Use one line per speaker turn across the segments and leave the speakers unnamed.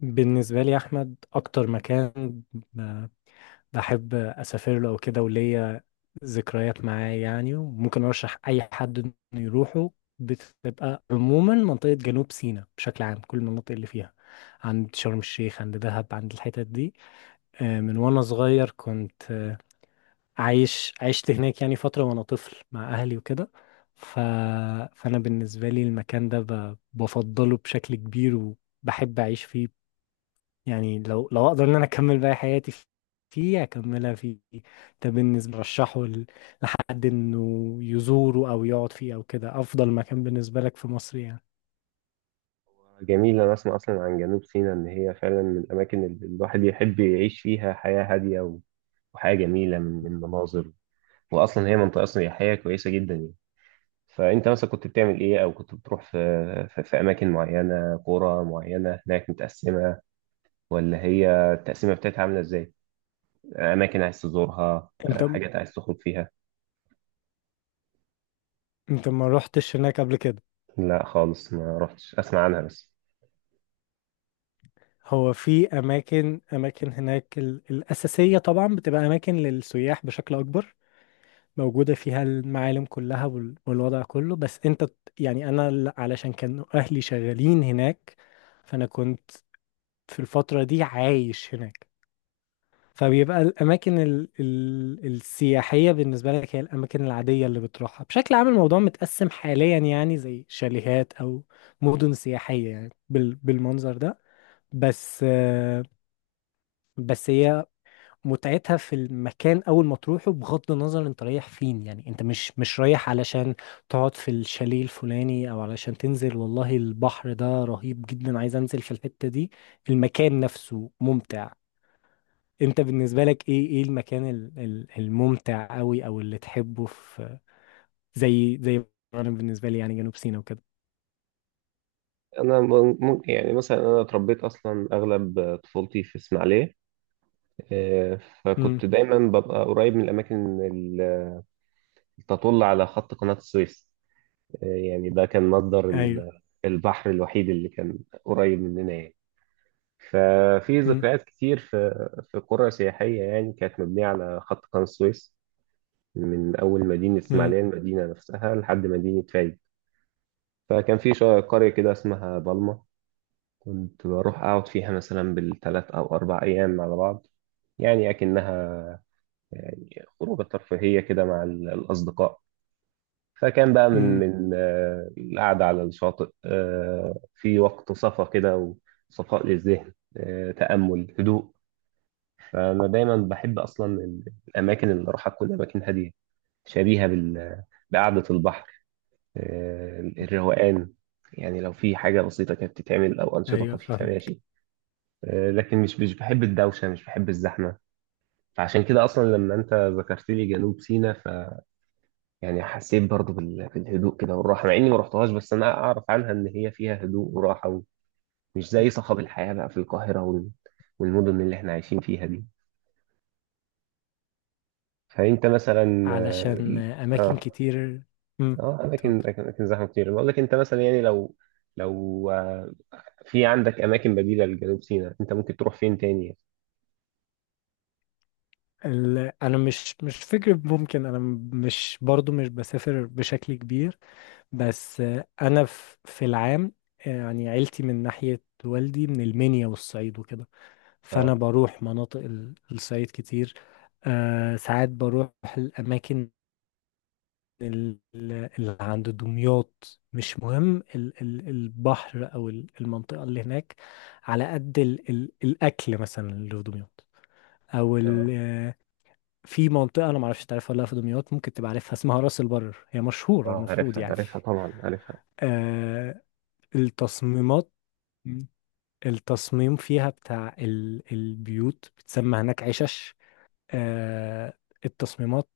بالنسبة لي يا أحمد أكتر مكان بحب أسافر له وكده، وليا ذكريات معاه، يعني وممكن أرشح أي حد إنه يروحه. بتبقى عموما منطقة جنوب سيناء بشكل عام، كل المناطق اللي فيها، عند شرم الشيخ، عند دهب، عند الحتت دي. من وأنا صغير كنت، عشت هناك يعني فترة وأنا طفل مع أهلي وكده. ف... فأنا بالنسبة لي المكان ده بفضله بشكل كبير وبحب أعيش فيه. يعني لو اقدر ان انا اكمل باقي حياتي فيه، اكملها فيه. ده بالنسبه رشحه لحد انه يزوره او يقعد فيه او كده، افضل مكان بالنسبه لك في مصر يعني.
جميل، أنا أسمع أصلا عن جنوب سيناء إن هي فعلا من الأماكن اللي الواحد يحب يعيش فيها حياة هادية وحياة جميلة من مناظر. وأصلا هي منطقة سياحية كويسة جدا يعني. فأنت مثلا كنت بتعمل إيه؟ أو كنت بتروح في في أماكن معينة، قرى معينة هناك متقسمة، ولا هي التقسيمة بتاعتها عاملة إزاي؟ أماكن عايز تزورها؟
انت م-
حاجات عايز تخرج فيها؟
انت ما روحتش هناك قبل كده؟
لا خالص، ما رحتش، أسمع عنها بس.
هو في اماكن هناك، الاساسيه طبعا بتبقى اماكن للسياح بشكل اكبر، موجوده فيها المعالم كلها والوضع كله، بس يعني علشان كانوا اهلي شغالين هناك، فانا كنت في الفتره دي عايش هناك. فبيبقى الأماكن ال السياحية بالنسبة لك هي الأماكن العادية اللي بتروحها. بشكل عام الموضوع متقسم حاليا، يعني زي شاليهات أو مدن سياحية، يعني بالمنظر ده. بس آه، بس هي متعتها في المكان أول ما تروحه، بغض النظر أنت رايح فين، يعني أنت مش رايح علشان تقعد في الشاليه الفلاني، أو علشان تنزل والله البحر ده رهيب جدا عايز أنزل في الحتة دي. المكان نفسه ممتع. انت بالنسبة لك ايه المكان الممتع قوي او اللي تحبه، زي انا بالنسبة لي يعني جنوب سيناء وكده؟
أنا ممكن يعني مثلا، أنا اتربيت أصلا أغلب طفولتي في إسماعيلية.
امم.
فكنت دايما ببقى قريب من الأماكن اللي تطل على خط قناة السويس. يعني ده كان مصدر
ايوه.
البحر الوحيد اللي كان قريب مننا يعني. ففي
امم.
ذكريات كتير في في قرى سياحية يعني كانت مبنية على خط قناة السويس، من أول مدينة
امم.
إسماعيلية، المدينة نفسها، لحد مدينة فايد. فكان في قرية كده اسمها بالما، كنت بروح أقعد فيها مثلا بالثلاث أو أربع أيام على بعض، يعني أكنها يعني خروجة ترفيهية كده مع الأصدقاء. فكان بقى من
امم.
القعدة على الشاطئ، في وقت صفا كده وصفاء للذهن، تأمل، هدوء. فأنا دايما بحب أصلا الأماكن اللي أروحها تكون أماكن هادية، شبيهة بقعدة البحر، الروقان. يعني لو في حاجة بسيطة كانت بتتعمل أو أنشطة
ايوه
خفيفة
فاهمك.
ماشي. لكن مش بحب الدوشة، مش بحب الزحمة. فعشان كده أصلا لما أنت ذكرت لي جنوب سيناء، يعني حسيت برضو بالهدوء كده والراحة، مع إني ما رحتهاش، بس أنا أعرف عنها إن هي فيها هدوء وراحة، ومش زي صخب الحياة بقى في القاهرة والمدن اللي إحنا عايشين فيها دي. فأنت مثلا
علشان اماكن
آه
كتير. امم.
آه، أماكن
اتفضل.
أماكن أماكن زحمة كتير، بقول لك أنت مثلا يعني لو في عندك أماكن بديلة لجنوب سيناء، أنت ممكن تروح فين تاني؟
انا مش فكرة ممكن، مش برضو مش بسافر بشكل كبير. بس انا في العام، يعني عيلتي من ناحية والدي من المنيا والصعيد وكده، فانا
آه
بروح مناطق الصعيد كتير. ساعات بروح الاماكن اللي عند دمياط، مش مهم البحر او المنطقه اللي هناك، على قد الاكل مثلا اللي في دمياط، او
آه
في منطقه انا معرفش تعرفها ولا لأ في دمياط، ممكن تبقى عارفها، اسمها راس البر، هي مشهوره
آه
المفروض
عارفها،
يعني.
عارفها طبعا عارفها.
آه التصميمات، التصميم فيها بتاع البيوت بتسمى هناك عشش. آه، التصميمات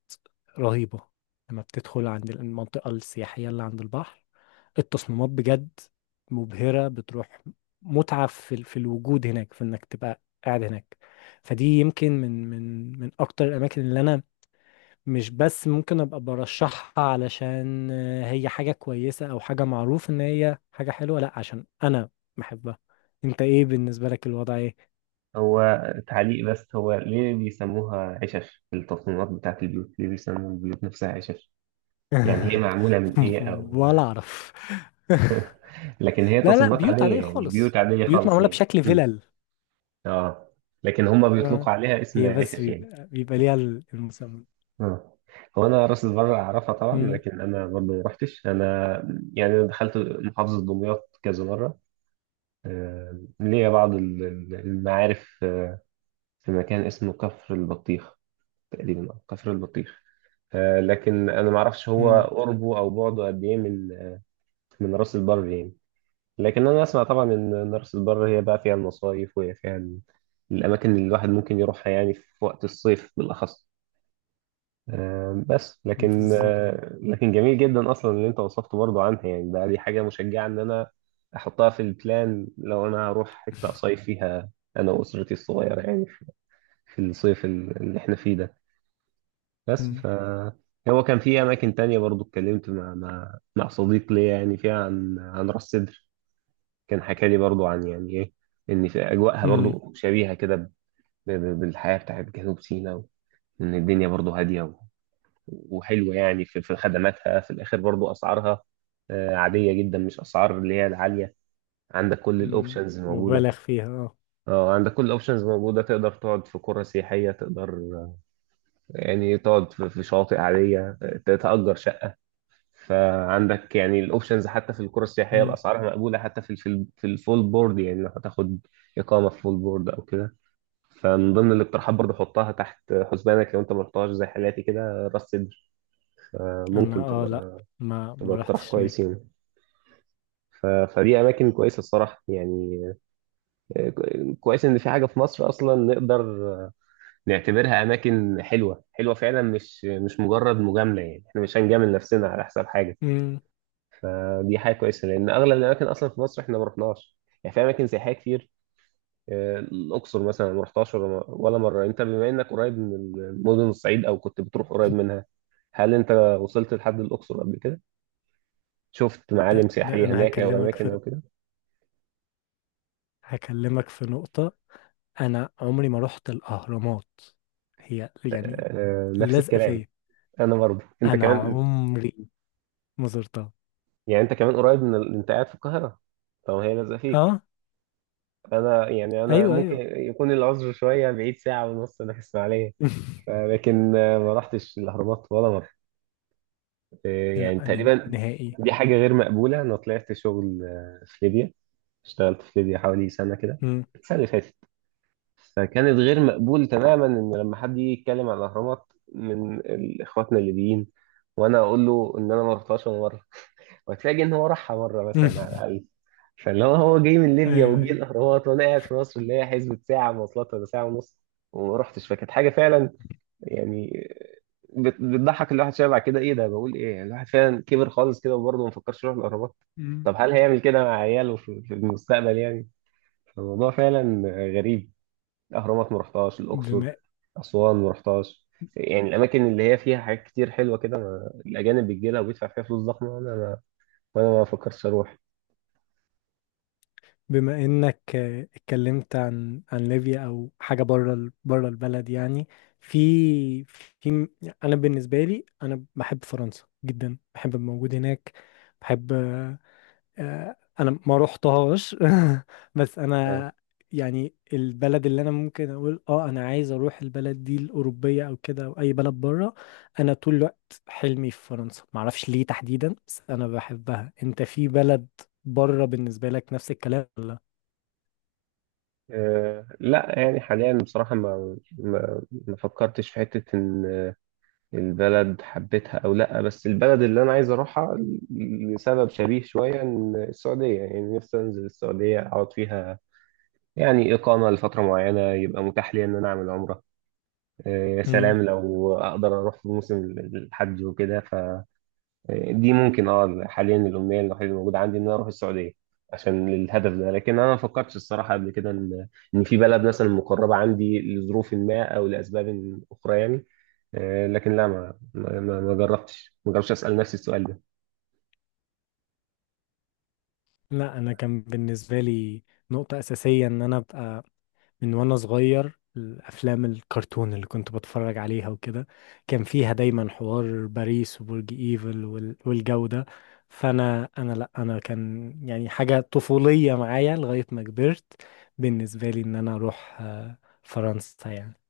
رهيبة، لما بتدخل عند المنطقة السياحية اللي عند البحر التصميمات بجد مبهرة، بتروح متعة في الوجود هناك، في انك تبقى قاعد هناك. فدي يمكن من اكتر الاماكن اللي انا، مش بس ممكن ابقى برشحها علشان هي حاجة كويسة او حاجة معروف ان هي حاجة حلوة، لا عشان انا بحبها. انت ايه بالنسبة لك الوضع ايه؟
هو تعليق بس، هو ليه بيسموها عشش في التصميمات بتاعت البيوت؟ ليه بيسموا البيوت نفسها عشش؟ يعني هي معمولة من إيه؟ أو
ولا اعرف.
لكن هي
لا، لا،
تصميمات
بيوت
عادية
عادية
يعني، بيوت
خالص،
عادية
بيوت
خالص
معمولة
يعني.
بشكل فيلل.
آه، لكن هم
آه.
بيطلقوا عليها اسم
هي بس
عشش يعني.
بيبقى ليها المسمى.
آه. هو أنا راس البر أعرفها طبعا،
مم،
لكن أنا برضه ما رحتش أنا، يعني دخلت محافظة دمياط كذا مرة. آه، ليا بعض المعارف. في مكان اسمه كفر البطيخ تقريبا، أو كفر البطيخ. آه، لكن أنا ما أعرفش هو
مم،
قربه أو بعده قد إيه من من راس البر يعني. لكن انا اسمع طبعا ان مرسى البر هي بقى فيها المصايف، وهي فيها الاماكن اللي الواحد ممكن يروحها يعني في وقت الصيف بالاخص. آه، بس لكن،
بالظبط.
لكن جميل جدا اصلا اللي انت وصفته برضه عنها يعني. دي حاجه مشجعه ان انا احطها في البلان لو انا هروح حته اصيف فيها انا واسرتي الصغيره، يعني في في الصيف اللي احنا فيه ده. بس
مم،
ف هو كان في اماكن تانية برضه، اتكلمت مع مع صديق ليا يعني فيها عن راس سدر. كان حكى لي برضو عن، يعني ايه، ان في اجواءها
مم،
برضو شبيهه كده بالحياه بتاعت جنوب سيناء، وان الدنيا برضو هاديه وحلوه يعني في في خدماتها، في الاخر برضو اسعارها، عاديه جدا، مش اسعار اللي هي العاليه. عندك كل
مم،
الاوبشنز
مبالغ
موجوده.
فيها اه.
اه، عندك كل الاوبشنز موجوده، تقدر تقعد في قرى سياحيه، تقدر، يعني تقعد في في شواطئ عاديه، تتأجر شقه. فعندك يعني الاوبشنز، حتى في القرى السياحيه
مم.
الاسعار مقبوله، حتى في في في الفول بورد، يعني لو هتاخد اقامه في فول بورد او كده. فمن ضمن الاقتراحات برضه، حطها تحت حسبانك لو انت ما رحتهاش زي حالاتي كده، راس سدر
انا
ممكن
لا، ما
تبقى اقتراح
رحتش
كويس
هناك.
يعني. فدي اماكن كويسه الصراحه يعني. آه، كويس ان في حاجه في مصر اصلا نقدر نعتبرها اماكن حلوه، حلوه فعلا، مش مش مجرد مجامله، يعني احنا مش هنجامل نفسنا على حساب حاجه.
مم،
دي حاجه كويسه، لان اغلب الاماكن اصلا في مصر احنا ما رحناش، يعني في اماكن سياحيه كتير. الاقصر مثلا ما رحتهاش ولا مره. انت بما انك قريب من مدن الصعيد، او كنت بتروح قريب منها، هل انت وصلت لحد الاقصر قبل كده؟ شفت
ده
معالم
ده
سياحيه
انا
هناك او اماكن او كده؟
هكلمك في نقطة. انا عمري ما رحت الاهرامات، هي يعني
آه، نفس
لازقة
الكلام.
فيا.
انا برضه، انت
انا
كمان
عمري ما زرتها.
يعني، انت كمان قريب من انت قاعد في القاهره، طب هي لازقه فيك.
اه،
انا يعني، انا
ايوه،
ممكن
ايوه.
يكون العذر شويه بعيد، ساعه ونص انا في اسماعيليه. لكن ما رحتش الاهرامات ولا مره. آه، يعني
لا انا
تقريبا
نهائي.
دي حاجة غير مقبولة. أنا طلعت شغل في ليبيا، اشتغلت في ليبيا حوالي سنة كده،
مم.
السنة اللي فاتت. فكانت غير مقبول تماما إن لما حد يجي يتكلم عن الأهرامات من إخواتنا الليبيين، وأنا أقول له إن أنا ما رحتهاش ولا مرة، وتلاقي إن هو راحها مرة
مم.
مثلا على الأقل. فاللي هو جاي من
ايوه،
ليبيا وجه
أيوة.
الأهرامات، وأنا قاعد في مصر اللي هي حسبة ساعة مواصلات ولا ساعة ونص وما رحتش. فكانت حاجة فعلا يعني بتضحك الواحد شويه بعد كده. ايه ده؟ بقول ايه؟ يعني الواحد فعلا كبر خالص كده، وبرضه ما فكرش يروح الاهرامات.
مم.
طب هل هيعمل كده مع عياله في في المستقبل يعني؟ الموضوع فعلا غريب. الاهرامات ما رحتهاش، الاقصر،
بما
اسوان ما رحتهاش، يعني الاماكن اللي هي فيها حاجات كتير حلوه كده، الاجانب بتجي لها وبيدفع فيها فلوس ضخمه، وانا ما فكرتش اروح.
انك اتكلمت عن ليبيا او حاجه بره بره البلد يعني، في في م- انا بالنسبه لي انا بحب فرنسا جدا، بحب الموجود هناك. بحب انا ما روحتهاش. بس
آه.
انا يعني البلد اللي انا ممكن اقول انا عايز اروح البلد دي الاوروبيه او كده، او اي بلد بره، انا طول الوقت حلمي في فرنسا، ما اعرفش ليه تحديدا بس انا بحبها. انت في بلد بره بالنسبه لك نفس الكلام ولا؟
آه، لا يعني حاليا بصراحه، ما فكرتش في حته ان البلد حبيتها او لا، بس البلد اللي انا عايز اروحها، لسبب شبيه شويه، ان السعوديه يعني نفسي انزل السعوديه اقعد فيها، يعني اقامه لفتره معينه يبقى متاح لي ان انا اعمل عمره. يا
مم.
سلام لو اقدر اروح في موسم الحج وكده، دي ممكن اه حاليا الامنيه الوحيده اللي موجوده عندي، ان انا اروح السعوديه عشان الهدف ده. لكن انا ما فكرتش الصراحه قبل كده ان في بلد مثلا مقربه عندي لظروف ما او لاسباب اخرى يعني. لكن لا، ما جربتش، اسال نفسي السؤال ده.
لا انا كان بالنسبه لي نقطه اساسيه ان انا ابقى، من وانا صغير الافلام الكرتون اللي كنت بتفرج عليها وكده كان فيها دايما حوار باريس وبرج ايفل والجو ده. فانا لا انا كان يعني حاجة طفولية معايا لغاية ما كبرت بالنسبة لي ان انا اروح فرنسا يعني